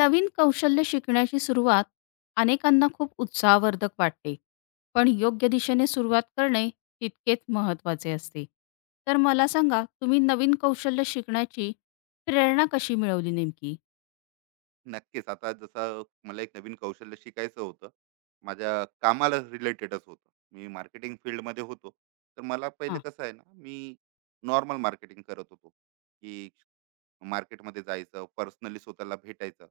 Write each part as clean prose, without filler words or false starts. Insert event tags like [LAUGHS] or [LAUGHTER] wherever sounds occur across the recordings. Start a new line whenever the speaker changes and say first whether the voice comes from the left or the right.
left: नवीन कौशल्य शिकण्याची सुरुवात अनेकांना खूप उत्साहवर्धक वाटते पण योग्य दिशेने सुरुवात करणे तितकेच महत्त्वाचे असते. तर मला सांगा, तुम्ही नवीन कौशल्य शिकण्याची प्रेरणा कशी मिळवली नेमकी?
right: नक्कीच. आता जसं मला एक नवीन कौशल्य शिकायचं होतं. माझ्या कामाला रिलेटेडच होतं. मी मार्केटिंग फील्डमध्ये होतो. तर मला पहिले
left: हां.
right: कसं आहे ना, मी नॉर्मल मार्केटिंग करत होतो, की मार्केटमध्ये जायचं, पर्सनली स्वतःला भेटायचं.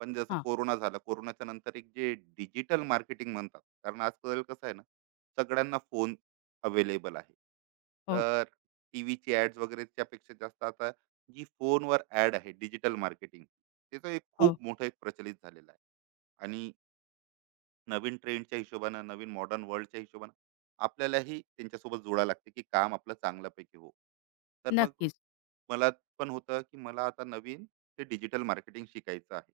right: पण जसं
left: हां.
right: कोरोना झाला, कोरोनाच्या नंतर एक जे डिजिटल मार्केटिंग म्हणतात, कारण आजकाल कसं आहे ना, सगळ्यांना फोन अवेलेबल आहे.
left: हो,
right: तर टीव्हीची ॲड्स वगैरेच्यापेक्षा जास्त आता जी फोनवर ॲड आहे डिजिटल मार्केटिंग त्याचा एक
left: हो.
right: खूप मोठा एक प्रचलित झालेला आहे, आणि नवीन ट्रेंडच्या हिशोबानं नवीन मॉडर्न वर्ल्डच्या हिशोबानं आपल्यालाही त्यांच्यासोबत जोडा लागते की काम आपलं चांगल्यापैकी हो. तर मग
left: नक्कीच.
right: मला पण होतं की मला आता नवीन ते डिजिटल मार्केटिंग शिकायचं आहे,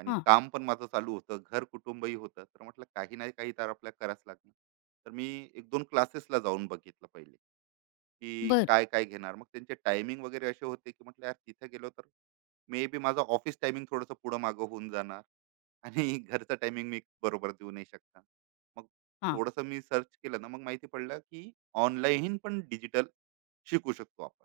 right: आणि
left: हां.
right: काम पण माझं चालू होतं, घर कुटुंबही होतं, तर म्हटलं काही नाही काही तर आपल्याला करावंच लागणार. तर मी 1-2 क्लासेसला जाऊन बघितलं पहिले की
left: बर.
right: काय काय घेणार, मग त्यांचे टायमिंग वगैरे असे होते की म्हटलं यार तिथे गेलो तर मे बी माझं ऑफिस टायमिंग थोडंसं पुढं मागं होऊन जाणार आणि [LAUGHS] घरचं टायमिंग मी बरोबर देऊ नाही शकणार. मग
left: हां.
right: थोडंसं मी सर्च केलं ना, मग माहिती पडलं की ऑनलाईन पण डिजिटल शिकू शकतो आपण,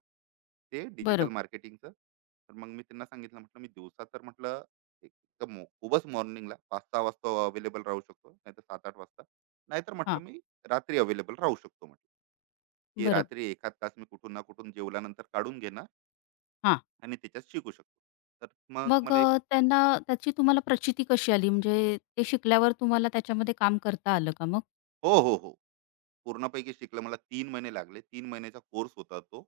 right: ते डिजिटल
left: बरोबर.
right: मार्केटिंगचं. तर मग मी त्यांना सांगितलं, म्हटलं मी दिवसा तर म्हटलं एक तर खूपच मॉर्निंगला 5-6 वाजता अवेलेबल राहू शकतो, नाहीतर 7-8 वाजता, नाहीतर म्हटलं
left: हां.
right: मी रात्री अवेलेबल राहू शकतो, म्हटलं की
left: बरोबर.
right: रात्री एखाद तास मी कुठून ना कुठून जेवल्यानंतर काढून घेणार
left: हां.
right: आणि त्याच्यात शिकू शकतो. तर मग
left: मग
right: मला एक
left: त्यांना त्याची तुम्हाला प्रचिती कशी आली? म्हणजे ते शिकल्यावर तुम्हाला त्याच्यामध्ये काम करता आलं का मग?
right: हो, हो, हो. पूर्णपैकी शिकलं मला 3 महिने लागले. 3 महिन्याचा कोर्स होता तो,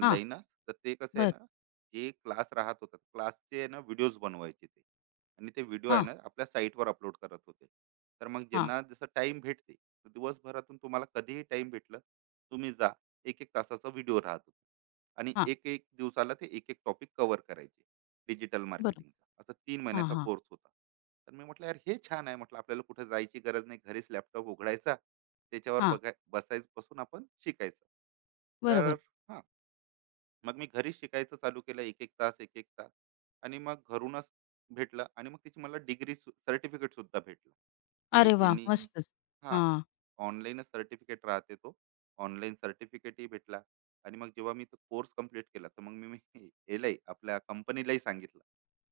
left: हां.
right: तर ते कसं आहे
left: बर.
right: ना, जे क्लास राहत होता, क्लासचे आहे ना व्हिडिओज बनवायचे ते, आणि ते व्हिडिओ आहे
left: हां,
right: ना आपल्या साईटवर अपलोड करत होते. तर मग
left: हां.
right: ज्यांना जसं टाइम भेटते, तर दिवसभरातून तुम्हाला कधीही टाईम भेटलं, तुम्ही जा. 1-1 तासाचा व्हिडिओ राहत होता, आणि
left: हां.
right: 1-1 दिवसाला ते 1-1 टॉपिक कव्हर करायचे डिजिटल
left: बरोबर.
right: मार्केटिंगचा. असा 3
left: हां,
right: महिन्याचा
left: हां,
right: कोर्स होता. तर मी म्हटलं, "यार हे छान आहे." म्हटलं, "आपल्याला कुठे जायची गरज नाही. घरीच लॅपटॉप उघडायचा." त्याच्यावर
left: हां.
right: बघाय बसायच बसून आपण शिकायचं. तर
left: बरोबर.
right: हां, मग मी घरी शिकायचं चालू केलं, 1-1 तास, 1-1 तास, आणि मग घरूनच भेटलं. आणि मग त्याची मला डिग्री सर्टिफिकेट सुद्धा भेटलं, की
left: अरे वाह!
right: यांनी,
left: मस्तच.
right: हां,
left: हां,
right: ऑनलाईनच सर्टिफिकेट राहते तो. ऑनलाईन सर्टिफिकेटही भेटला. आणि मग जेव्हा मी तो कोर्स कंप्लीट केला, तर मग मी यालाही आपल्या कंपनीलाही सांगितलं.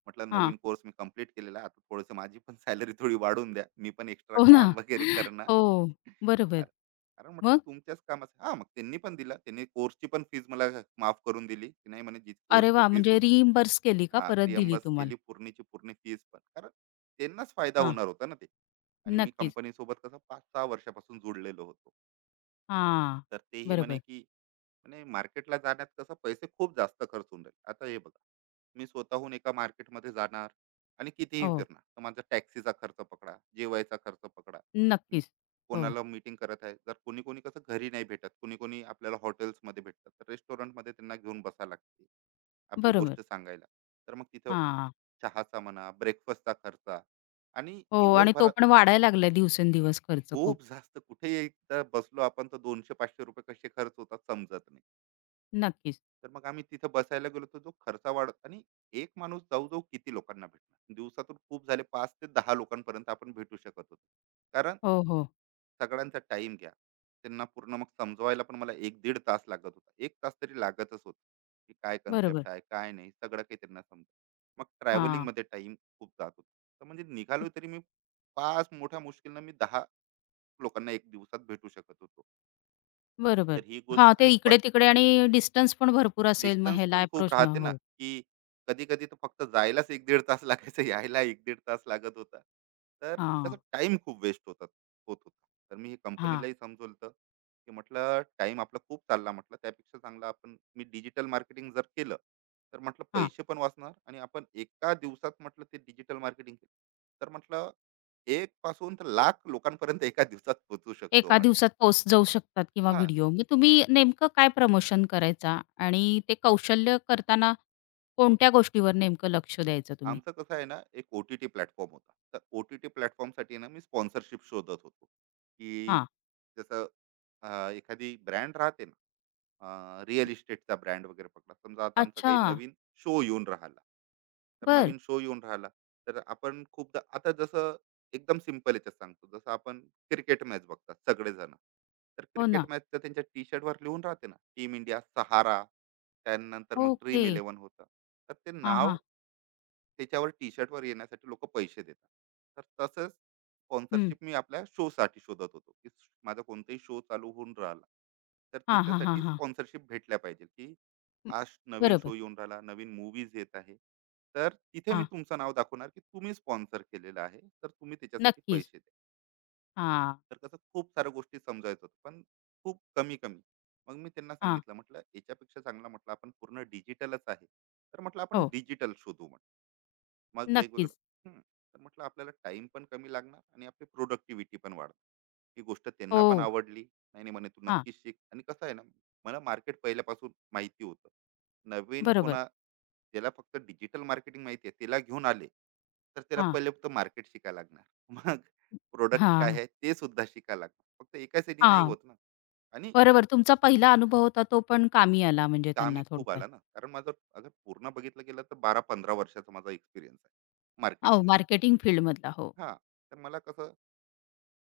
right: म्हटलं,
left: हां.
right: "नवीन कोर्स मी कंप्लीट केलेला आहे. आता थोडंसं माझी पण सॅलरी थोडी वाढवून द्या. मी पण एक्स्ट्रा
left: हो ना.
right: काम वगैरे
left: [LAUGHS]
right: करणार."
left: हो. बरोबर.
right: कारण, कारण म्हटलं
left: मग?
right: तुमच्याच कामाचं हा. मग त्यांनी पण दिला, त्यांनी कोर्सची पण फीज मला माफ करून दिली, की नाही म्हणे जी
left: अरे
right: कोर्सची
left: वाह!
right: फीज
left: म्हणजे
right: होती.
left: रिइम्बर्स केली का
right: हा,
left: परत दिली
right: रिअम्बस
left: तुम्हाला?
right: केली पूर्णीची पूर्ण फीज पण, कारण त्यांनाच फायदा
left: हां.
right: होणार होता ना ते. आणि मी
left: नक्कीच.
right: कंपनीसोबत कसं 5-6 वर्षापासून जुडलेलो होतो,
left: हां.
right: तर तेही म्हणे
left: बरोबर.
right: की, आणि मार्केटला जाण्यात कसं पैसे खूप जास्त खर्च होऊन जाईल. आता हे बघा, मी स्वतःहून एका मार्केटमध्ये जाणार आणि कितीही
left: हो.
right: फिरणार, तर माझा टॅक्सीचा खर्च पकडा, जेवायचा खर्च पकडा. म-
left: नक्कीच. हो.
right: कोणाला मीटिंग करत आहे जर, कोणी कोणी कसं घरी नाही भेटत, कोणी कोणी आपल्याला हॉटेल्समध्ये भेटतात, तर रेस्टॉरंटमध्ये त्यांना घेऊन बसावं लागते आपली
left: बरोबर.
right: गोष्ट सांगायला. तर मग तिथं
left: हां.
right: चहाचा म्हणा, ब्रेकफास्टचा खर्च, आणि
left: हो, आणि तो
right: दिवसभरात
left: पण वाढायला लागलाय दिवसेंदिवस खर्च खूप.
right: खूप जास्त. कुठे एकदा बसलो आपण तर 200-500 रुपये कसे खर्च होतात समजत नाही.
left: नक्कीच.
right: तर मग आम्ही तिथे बसायला गेलो तर जो खर्चा वाढ, आणि एक माणूस जाऊ जाऊ किती लोकांना भेटणार दिवसातून. खूप झाले, 5 ते 10 लोकांपर्यंत आपण भेटू शकत होतो. कारण
left: हो, हो.
right: सगळ्यांचा टाइम घ्या, त्यांना पूर्ण मग समजवायला पण मला 1.5 तास लागत होता, 1 तास तरी लागतच होता, की काय
left: बरोबर.
right: कन्सेप्ट आहे काय नाही सगळं काही त्यांना समज. मग ट्रॅव्हलिंग
left: हां.
right: मध्ये टाइम खूप जात होता. तर म्हणजे निघालो तरी मी 5, मोठ्या मुश्किलनं मी 10 लोकांना एक दिवसात भेटू शकत होतो.
left: बरोबर.
right: तर ही
left: हां,
right: गोष्ट
left: ते
right: आणि
left: इकडे-तिकडे, आणि डिस्टन्स पण भरपूर असेल मग
right: डिस्टन्स
left: ह्याला
right: पण खूप
left: अप्रोच
right: राहते ना,
left: हो.
right: की कधी कधी तर फक्त जायलाच एक 15 तास [LAUGHS] लागायचं, यायला 1-1.5 तास लागत होता. तर त्याचा
left: हां,
right: टाईम खूप वेस्ट होतात, होत होता. तर मी
left: हां,
right: कंपनीलाही समजवलं होतं, की म्हटलं टाइम आपला खूप चालला म्हटलं, त्यापेक्षा चांगलं आपण, मी डिजिटल मार्केटिंग जर केलं, तर म्हटलं
left: हां.
right: पैसे पण वाचणार, आणि आपण एका दिवसात म्हटलं ते डिजिटल मार्केटिंग केलं, तर म्हटलं 1 पासून तर 1 लाख लोकांपर्यंत एका दिवसात पोहोचू शकतो
left: एका
right: म्हटलं.
left: दिवसात पोस्ट जाऊ शकतात किंवा
right: हां,
left: व्हिडिओ. मग तुम्ही नेमकं काय प्रमोशन करायचा आणि ते कौशल्य करताना कोणत्या गोष्टीवर नेमकं लक्ष द्यायचं तुम्ही?
right: आमचं कसं आहे ना, एक ओ टी टी प्लॅटफॉर्म होता, तर ओ टी टी प्लॅटफॉर्मसाठी ना मी स्पॉन्सरशिप शोधत होतो की,
left: हां.
right: जसं एखादी ब्रँड राहते ना, रिअल इस्टेटचा ब्रँड वगैरे पकडा, समजा आता आमचा
left: अच्छा.
right: काही नवीन शो येऊन राहिला, तर
left: बरं.
right: नवीन शो येऊन राहिला, तर आपण खूपदा, आता जसं एकदम सिम्पल याच्यात सांगतो, जसं आपण क्रिकेट मॅच बघतात सगळेजण, तर
left: हो
right: क्रिकेट
left: ना.
right: मॅचचं त्यांच्या टी शर्टवर लिहून राहते ना, टीम इंडिया सहारा, त्यानंतर मग
left: ओके.
right: ड्रीम इलेव्हन होतं, तर ते
left: हां,
right: नाव
left: हां.
right: त्याच्यावर टी शर्टवर येण्यासाठी लोक पैसे देतात. तर तसंच
left: हं.
right: स्पॉन्सरशिप मी आपल्या शोसाठी शोधत होतो, की माझा कोणताही शो चालू होऊन राहिला, तर
left: हां, हां, हां,
right: त्याच्यासाठी
left: हां.
right: स्पॉन्सरशिप भेटल्या पाहिजे, की
left: हं.
right: हा नवीन शो
left: बरोबर.
right: येऊन राहिला, नवीन मूवीज येत आहे, तर तिथे मी
left: हां.
right: तुमचं नाव दाखवणार की तुम्ही स्पॉन्सर केलेलं आहे, तर तुम्ही त्याच्यासाठी
left: नक्कीच.
right: पैसे द्या.
left: हां.
right: तर कसं खूप साऱ्या गोष्टी समजायचं होतं, पण खूप कमी कमी. मग मी त्यांना
left: हां.
right: सांगितलं, म्हटलं याच्यापेक्षा चांगलं म्हटलं आपण पूर्ण डिजिटलच आहे, तर म्हटलं आपण
left: हो.
right: डिजिटल शोधू मग वेगवेगळं.
left: नक्कीच.
right: हं, तर म्हटलं आपल्याला टाइम पण कमी लागणार आणि आपली प्रोडक्टिव्हिटी पण वाढणार. ही गोष्ट त्यांना पण
left: हो.
right: आवडली, नाही नाही म्हणे तू
left: हां.
right: नक्कीच शिक. आणि कसं आहे ना, मला मार्केट पहिल्यापासून माहिती होतं. नवीन
left: बरोबर.
right: कोणा ज्याला फक्त डिजिटल मार्केटिंग माहिती आहे त्याला घेऊन आले, तर त्याला
left: हां.
right: पहिले फक्त मार्केट शिकायला लागणार. [LAUGHS] मग प्रोडक्ट काय
left: हां.
right: आहे ते सुद्धा शिकायला लागणार, फक्त एकाच याने नाही
left: हां.
right: होत ना. आणि
left: बरोबर. तुमचा पहिला अनुभव होता तो पण कामी आला म्हणजे
right: कामही
left: त्यांना,
right: खूप
left: थोडक्यात.
right: आला ना, कारण माझं अगर पूर्ण बघितलं गेलं तर 12-15 वर्षाचा माझा एक्सपिरियन्स आहे
left: हो,
right: मार्केटिंगमध्ये.
left: मार्केटिंग फील्डमधला. हो.
right: हां, तर मला कसं,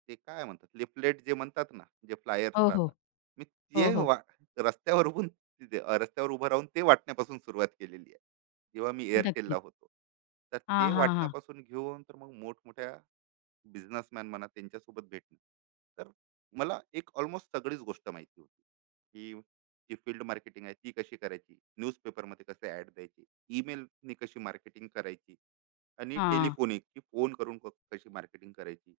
right: ते काय म्हणतात लिफलेट जे म्हणतात ना, जे फ्लायर्स
left: हो, हो.
right: राहतात, मी
left: हो,
right: ते
left: हो.
right: रस्त्यावर उभून रस्त्यावर उभं राहून ते वाटण्यापासून सुरुवात केलेली आहे, जेव्हा मी एअरटेलला
left: नक्कीच.
right: होतो. तर ते
left: हां, हां, हां.
right: वाटण्यापासून घेऊन तर मग मोठमोठ्या बिझनेसमॅन म्हणा त्यांच्यासोबत भेटणं. तर मला एक ऑलमोस्ट सगळीच गोष्ट माहिती होती, की जी फील्ड मार्केटिंग आहे ती कशी करायची, न्यूजपेपरमध्ये कसे ॲड द्यायची, ईमेलने कशी मार्केटिंग करायची, आणि
left: हां,
right: टेलिफोनिक की फोन करून कशी मार्केटिंग करायची,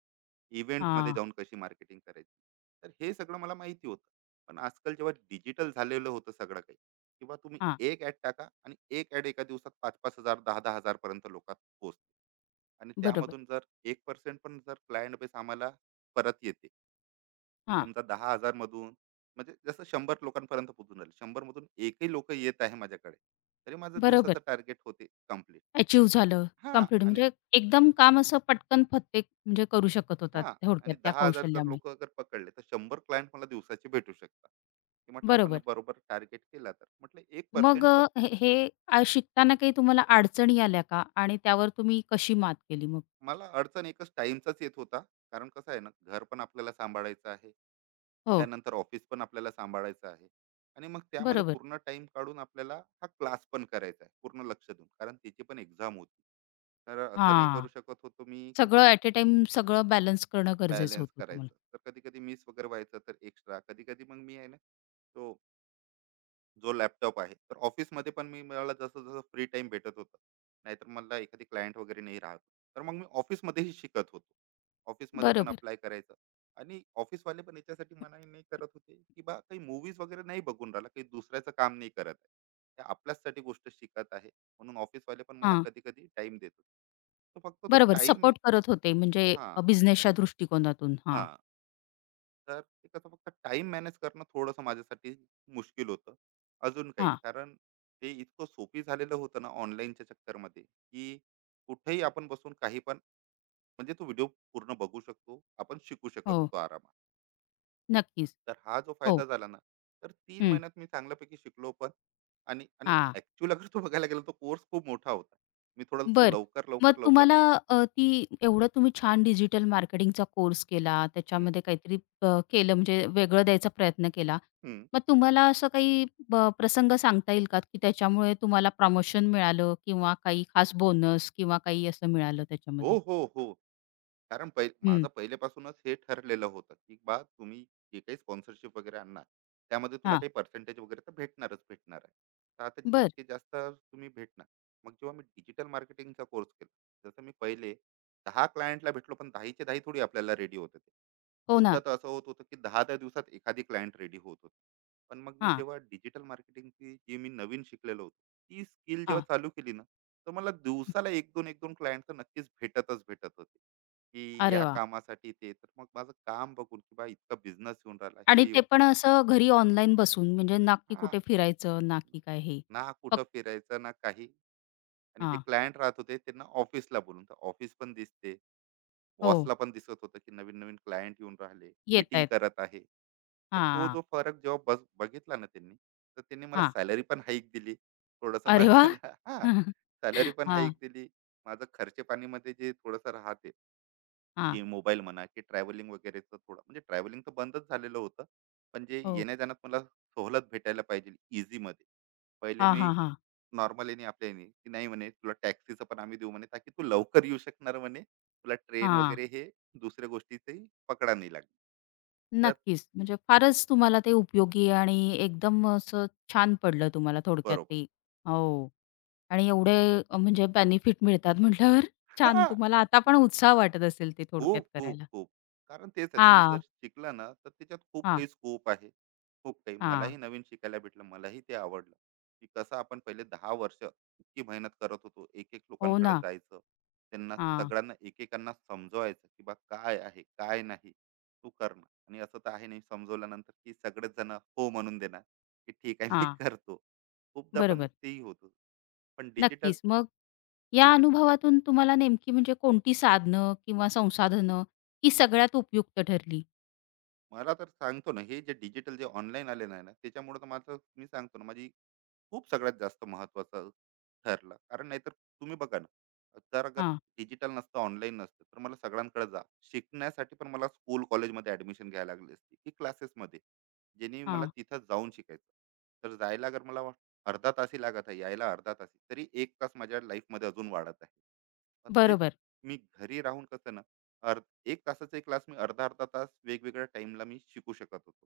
right: इव्हेंटमध्ये
left: हां,
right: जाऊन कशी मार्केटिंग करायची. तर हे सगळं मला माहिती होतं, पण आजकाल जेव्हा डिजिटल झालेलं होतं सगळं काही, किंवा तुम्ही
left: हां.
right: एक ॲड टाका, आणि एक ॲड एका दिवसात 5-5 हजार, 10-10 हजारपर्यंत पोहोचते. आणि
left: बरोबर.
right: त्यामधून जर 1% पण जर क्लायंट बेस आम्हाला परत येते,
left: हां.
right: समजा 10 हजार मधून, म्हणजे जसं 100 लोकांपर्यंत पोहोचून राहिले, 100 मधून एकही लोक येत आहे माझ्याकडे, तरी माझं
left: बरोबर.
right: दिवसाचं टार्गेट होते कम्प्लीट.
left: अचीव्ह झालं,
right: हा,
left: कंप्लीट
right: आणि,
left: म्हणजे एकदम काम असं पटकन फत्ते म्हणजे करू शकत होतात
right: हा, आणि
left: थोडक्यात त्या
right: 10 हजार जर
left: कौशल्यामुळे.
right: लोक अगर पकडले, तर 100 क्लायंट मला दिवसाचे भेटू शकतात. हे म्हटलं, आपण
left: बरोबर.
right: बरोबर टार्गेट केला तर म्हटलं एक
left: मग
right: पर्सेंट पण.
left: अ, हे हे अ, शिकताना काही तुम्हाला अडचणी आल्या का? आणि त्यावर तुम्ही कशी मात केली मग?
right: मला अडचण एकच टाइमचाच येत होता. कारण कसं आहे ना, घर पण आपल्याला सांभाळायचं आहे.
left: हो.
right: त्यानंतर ऑफिस पण आपल्याला सांभाळायचं आहे. आणि मग त्यामध्ये
left: बरोबर.
right: पूर्ण टाईम काढून आपल्याला हा क्लास पण करायचा आहे, पूर्ण लक्ष देऊन. कारण त्याची पण एक्झाम होती. तर असं नाही करू
left: हां,
right: शकत होतो मी, की
left: सगळं
right: फक्त
left: ॲट अ टाईम सगळं बॅलन्स करणं गरजेचं
right: बॅलन्स
left: होतं तुम्हाला.
right: करायचं. तर कधी-कधी मिस वगैरे व्हायचं, तर एक्स्ट्रा, कधी-कधी मग मी आहे ना, तो जो लॅपटॉप आहे, तर ऑफिसमध्ये पण मी, मला जसं जसं फ्री टाइम भेटत होतं, नाहीतर मला एखादी क्लायंट वगैरे नाही राहत, तर मग मी ऑफिसमध्येही शिकत होतो. ऑफिसमध्ये पण
left: बरोबर.
right: अप्लाय करायचं. आणि ऑफिसवाले पण याच्यासाठी मनाई नाही करत होते, की बा काही मूवीज वगैरे नाही बघून राहिला, काही दुसऱ्याचं काम नाही करत आहे, ते आपल्याचसाठी गोष्ट शिकत आहे. म्हणून ऑफिसवाले पण मला
left: हां.
right: कधी कधी टाइम देत होते. तो फक्त तो
left: बरोबर.
right: टाइम.
left: सपोर्ट करत होते म्हणजे
right: हा,
left: बिझनेसच्या दृष्टिकोनातून.
right: हा.
left: हां,
right: तर ते कसं, फक्त टाइम मॅनेज करणं थोडंसं माझ्यासाठी मुश्किल होतं. अजून काही नाही.
left: हां.
right: कारण ते इतकं सोपी झालेलं होतं ना ऑनलाईनच्या चक्करमध्ये, की कुठेही आपण बसून काही पण, म्हणजे तो व्हिडिओ पूर्ण बघू शकतो. आपण शिकू शकत
left: हो,
right: होतो आरामात.
left: नक्कीच.
right: तर हा जो
left: हो.
right: फायदा झाला ना, तर 3
left: हं.
right: महिन्यात मी चांगल्यापैकी शिकलो पण. आणि आणि
left: हां.
right: ॲक्चुअल अगर तो बघायला गेला, तो कोर्स खूप मोठा होता. मी थोडंसं
left: बरं.
right: लवकर,
left: मग
right: लवकर, लवकर.
left: तुम्हाला ती, एवढं तुम्ही छान डिजिटल मार्केटिंगचा कोर्स केला,
right: हं,
left: त्याच्यामध्ये काहीतरी केलं म्हणजे वेगळं द्यायचा प्रयत्न केला.
right: हं.
left: मग तुम्हाला असं काही प्रसंग सांगता येईल का, की त्याच्यामुळे तुम्हाला प्रमोशन मिळालं किंवा काही खास बोनस किंवा काही असं मिळालं
right: हो,
left: त्याच्यामध्ये?
right: हो, हो. कारण
left: हं.
right: माझं पहिल्यापासूनच हे ठरलेलं होतं, की बा तुम्ही जे काही स्पॉन्सरशिप वगैरे आणणार, त्यामध्ये तुला
left: हां.
right: काही पर्सेंटेज वगैरे तर भेटणारच भेटणार आहे. तर आता
left: बरं.
right: जितके जास्त तुम्ही भेटणार. मग जेव्हा मी डिजिटल मार्केटिंगचा कोर्स केला, जसं मी पहिले 10 क्लायंटला भेटलो, पण 10 च्या थोडी आपल्याला रेडी होत होते. ते.
left: हो
right: खूपदा
left: ना.
right: तर असं होत होतं की दहा दहा दिवसात एखादी क्लायंट रेडी होत होती. पण मग मी
left: हां,
right: जेव्हा डिजिटल मार्केटिंगची जी मी नवीन शिकलेलो होतो, ती स्किल जेव्हा
left: हां.
right: चालू केली ना, तर मला दिवसाला एक दोन एक दोन क्लायंट तर नक्कीच भेटतच भेटत होते की
left: अरे
right: या
left: वाह!
right: कामासाठी. ते तर मग माझं काम बघून की बा इतका बिझनेस येऊन राहिला
left: आणि
right: हे
left: ते
right: येऊन.
left: पण असं घरी ऑनलाईन बसून, म्हणजे ना की
right: हा,
left: कुठे फिरायचं, ना की काय हे.
right: ना कुठं
left: फक्त.
right: फिरायचं ना काही. आणि जे
left: हां.
right: क्लायंट राहत होते त्यांना ऑफिसला बोलून तर ऑफिस पण दिसते.
left: हो.
right: बॉसला पण दिसत होतं की नवीन नवीन क्लायंट येऊन राहिले, मीटिंग
left: येतायत.
right: करत आहे. तर तो
left: हां,
right: जो फरक जेव्हा बस बघितला ना त्यांनी, तर त्यांनी मला
left: हां.
right: सॅलरी पण हाईक दिली थोडंसं
left: अरे वाह!
right: मला [LAUGHS] हा.
left: [LAUGHS]
right: सॅलरी पण
left: हां,
right: हाईक दिली. माझं खर्चे पाणीमध्ये जे थोडंसं राहते,
left: हां.
right: की मोबाईल म्हणा की ट्रॅव्हलिंग वगैरेचं थोडं, म्हणजे ट्रॅव्हलिंग तर बंदच झालेलं होतं. पण जे
left: हो.
right: येण्या जाण्यात मला सवलत भेटायला पाहिजे इझीमध्ये. पहिले
left: हां,
right: मी
left: हां, हां.
right: नॉर्मल येणे आपल्या येणे की नाही म्हणे, तुला टॅक्सीचं पण आम्ही देऊ म्हणे ताकी तू लवकर येऊ शकणार, म्हणे तुला ट्रेन
left: हां.
right: वगैरे हे दुसऱ्या गोष्टीचंही पकडा नाही लागणार. तर
left: नक्कीच. म्हणजे फारच तुम्हाला ते उपयोगी, आणि एकदम असं छान पडलं तुम्हाला थोडक्यात
right: बरोबर.
left: ते. हो. आणि एवढे म्हणजे बेनिफिट मिळतात म्हटल्यावर छान
right: हा,
left: तुम्हाला आता पण उत्साह वाटत असेल ते थोडक्यात
right: खूप खूप
left: करायला.
right: खूप. कारण तेच आहे, तुम्ही जर
left: हां,
right: शिकला ना तर त्याच्यात खूप
left: हां,
right: काही स्कोप आहे. खूप काही मलाही
left: हां.
right: नवीन शिकायला भेटलं, मलाही ते आवडलं. की कसं आपण पहिले 10 वर्ष इतकी मेहनत करत होतो, एक एक
left: हो
right: लोकांकडे
left: ना.
right: जायचं, त्यांना
left: हां,
right: सगळ्यांना एकेकांना समजवायचं की बा काय आहे काय नाही तू करणार आणि असं तर आहे. नाही समजवल्यानंतर की सगळेच जण हो म्हणून देणार की ठीक आहे मी
left: हां.
right: करतो. खूपदा पण
left: बरोबर.
right: तेही होतं. पण डिजिटल,
left: नक्कीच. मग या अनुभवातून तुम्हाला नेमकी म्हणजे कोणती साधनं किंवा संसाधनं ही सगळ्यात उपयुक्त ठरली?
right: मला तर सांगतो ना, हे जे डिजिटल जे ऑनलाईन आले नाही ना, त्याच्यामुळे तर माझं, मी सांगतो ना, माझी खूप सगळ्यात जास्त महत्त्वाचं ठरलं. कारण नाहीतर तुम्ही बघा ना, तर अगर
left: हां,
right: डिजिटल नसतं, ऑनलाईन नसतं, तर मला सगळ्यांकडे जा, शिकण्यासाठी पण मला स्कूल, कॉलेजमध्ये ॲडमिशन घ्यायला लागली असती की क्लासेसमध्ये, ज्याने मला
left: हां.
right: तिथं जाऊन शिकायचं. तर जायला अगर मला अर्धा तासही लागत आहे, यायला अर्धा तास, तरी 1 तास माझ्या लाईफमध्ये अजून वाढत आहे. पण तेच
left: बरोबर.
right: मी घरी राहून कसं ना, एक तासाचा एक क्लास मी अर्धा-अर्धा तास वेगवेगळ्या टाईमला मी शिकू शकत होतो.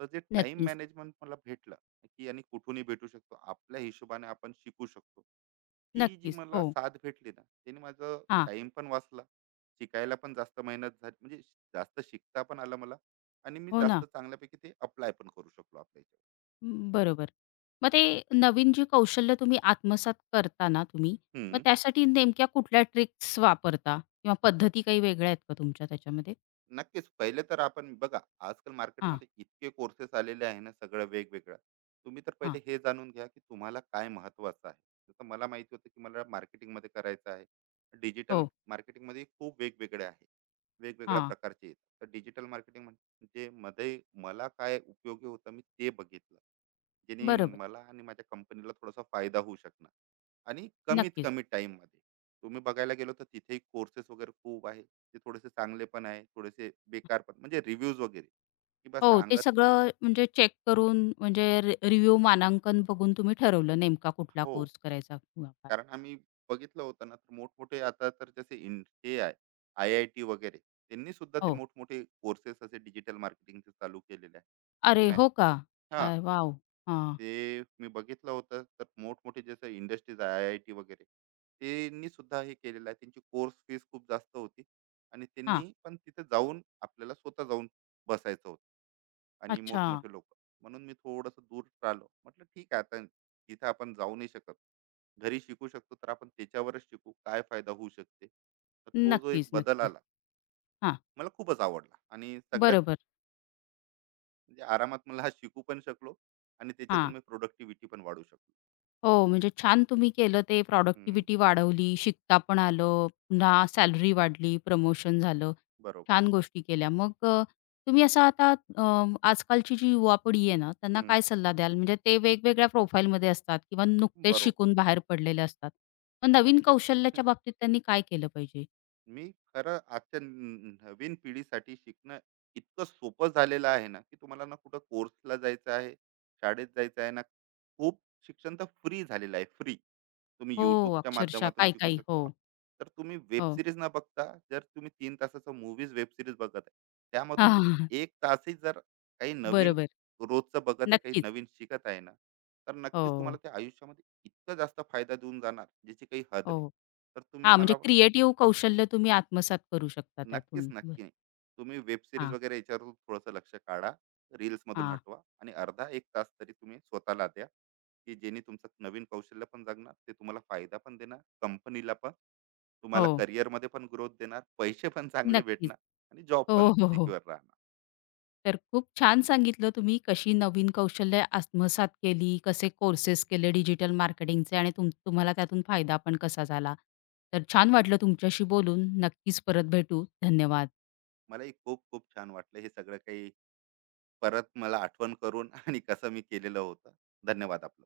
right: तर जे टाईम
left: नक्कीच.
right: मॅनेजमेंट मला भेटलं, की आणि कुठूनही भेटू शकतो. आपल्या हिशोबाने आपण शिकू शकतो. ती जी
left: नक्कीच.
right: मला
left: हो.
right: साथ भेटली ना, त्याने माझं
left: हां.
right: टाईम पण वाचला. शिकायला पण जास्त मेहनत झाली, म्हणजे जास्त शिकता पण आलं मला, आणि मी
left: हो ना.
right: जास्त चांगल्यापैकी ते अप्लाय पण करू शकलो आपल्या ह्याच्यावर.
left: बरोबर. मग ते नवीन जी कौशल्य तुम्ही आत्मसात करता ना तुम्ही, मग
right: हं.
left: त्यासाठी नेमक्या कुठल्या ट्रिक्स वापरता किंवा पद्धती काही वेगळ्या आहेत का तुमच्या त्याच्यामध्ये?
right: नक्कीच. पहिले तर आपण बघा, आजकाल
left: हां,
right: मार्केटमध्ये इतके कोर्सेस आलेले आहे ना, सगळं वेगवेगळं. तुम्ही तर
left: हां.
right: पहिले हे जाणून घ्या, की तुम्हाला काय महत्त्वाचं आहे. जसं मला माहिती होतं, की मला मार्केटिंगमध्ये करायचं आहे. डिजिटल
left: हो.
right: मार्केटिंगमध्ये खूप वेगवेगळे आहे. वेगवेगळ्या
left: हां.
right: प्रकारचे आहेत. तर डिजिटल मार्केटिंग म्हणजे मध्ये मला काय उपयोगी होतं, मी ते बघितलं. जेणे
left: बरोबर.
right: मला आणि माझ्या कंपनीला थोडासा फायदा होऊ शकणार, आणि कमीत
left: नक्कीच.
right: कमी टाईममध्ये. तुम्ही बघायला गेलो तर तिथेही कोर्सेस वगैरे खूप आहे. ते थोडेसे चांगले पण आहे थोडेसे बेकार पण, म्हणजे रिव्ह्यूज वगैरे की बा
left: हो, ते
right: सांगत.
left: सगळं म्हणजे चेक करून म्हणजे रिव्ह्यू मानांकन बघून तुम्ही ठरवलं नेमका कुठला
right: हो,
left: कोर्स करायचा किंवा काय?
right: कारण आम्ही बघितलं होतं ना, तर मोठमोठे आता तर जसे इन हे आहे आय आय टी वगैरे, त्यांनी सुद्धा ते
left: हो.
right: मोठमोठे कोर्सेस असे डिजिटल मार्केटिंगचे चालू केलेले आहे. की
left: अरे
right: मॅ,
left: हो का?
right: हां.
left: अरे वॉव! हां,
right: ते मी बघितलं होतं, तर मोठमोठे जसं इंडस्ट्रीज आय आय टी वगैरे त्यांनी सुद्धा हे केलेलं आहे. त्यांची कोर्स फीस खूप जास्त होती, आणि
left: हां.
right: त्यांनी पण तिथे जाऊन आपल्याला स्वतः जाऊन बसायचं होतं आणि
left: अच्छा.
right: मोठमोठे लोक. म्हणून मी थोडंसं दूर राहिलो, म्हटलं ठीक आहे आता, जिथे आपण जाऊ नाही शकत घरी शिकू शकतो तर आपण त्याच्यावरच शिकू, काय फायदा होऊ शकते. तर तो जो
left: नक्कीच,
right: एक बदल
left: नक्कीच.
right: आला,
left: हां.
right: मला खूपच आवडला. आणि सगळ्यात
left: बरोबर.
right: म्हणजे आरामात मला हा शिकू पण शकलो, आणि त्याच्यातून
left: हां.
right: मी प्रोडक्टिव्हिटी पण वाढू शकलो.
left: हो, म्हणजे छान तुम्ही केलं ते,
right: हम्म,
left: प्रॉडक्टिव्हिटी वाढवली, शिकता पण आलं, पुन्हा सॅलरी वाढली, प्रमोशन झालं.
right: बरोबर.
left: छान गोष्टी केल्या. मग तुम्ही असा आता अ, आजकालची जी युवा पिढी आहे ना, त्यांना
right: हम्म,
left: काय सल्ला द्याल? म्हणजे ते वेगवेगळ्या प्रोफाईलमध्ये असतात किंवा नुकतेच
right: बरोबर.
left: शिकून बाहेर पडलेले असतात. मग
right: नाही,
left: नवीन कौशल्याच्या बाबतीत त्यांनी काय केलं पाहिजे?
right: मी खरं आजच्या नवीन पिढीसाठी शिकणं इतकं सोपं झालेलं आहे ना, की तुम्हाला ना कुठं कोर्सला जायचं आहे शाळेत जायचं आहे ना. खूप शिक्षण तर फ्री झालेलं आहे, फ्री. तुम्ही
left: हो,
right: यूट्यूबच्या
left: अक्षरशः
right: माध्यमातून शिकू
left: काही-काही.
right: शकता.
left: हो,
right: तर तुम्ही वेब
left: हो.
right: सिरीज न बघता, जर तुम्ही 3 तासाचा मूवीज वेब सिरीज बघत आहे,
left: [LAUGHS]
right: त्यामधून तुम्ही
left: हां.
right: एक तासही जर काही नवीन
left: बरोबर.
right: रोजचं बघत आहे, काही
left: नक्कीच.
right: नवीन शिकत आहे ना, तर नक्कीच तुम्हाला
left: हो,
right: ते आयुष्यामध्ये इतकं जास्त फायदा देऊन जाणार, ज्याची काही हद
left: हो.
right: नाही. तर तुम्ही
left: हां, म्हणजे
right: मला,
left: क्रिएटिव्ह कौशल्य तुम्ही आत्मसात करू शकता
right: नक्कीच,
left: त्यातून. बरं.
right: नक्की. तुम्ही वेब सीरीज
left: हां.
right: वगैरे याच्यावर थोडंसं लक्ष काढा. रील्समधून
left: हां.
right: हटवा, आणि अर्धा एक तास तरी तुम्ही स्वतःला द्या, की जेणे तुमचं नवीन कौशल्य पण जागणार, ते तुम्हाला फायदा पण देणार, कंपनीला पण, तुम्हाला
left: हो,
right: करिअरमध्ये पण ग्रोथ देणार, पैसे पण चांगले
left: नक्कीच.
right: भेटणार, आणि जॉब
left: हो,
right: पण
left: हो, हो.
right: सिक्युअर राहणार.
left: तर खूप छान सांगितलं तुम्ही, कशी नवीन कौशल्य आत्मसात केली, कसे कोर्सेस केले डिजिटल मार्केटिंगचे आणि तुम्हाला त्यातून फायदा पण कसा झाला. तर छान वाटलं तुमच्याशी बोलून. नक्कीच परत भेटू. धन्यवाद.
right: मलाही खूप खूप छान वाटलं हे सगळं काही परत मला आठवण करून, आणि कसं मी केलेलं होतं. धन्यवाद आपलं.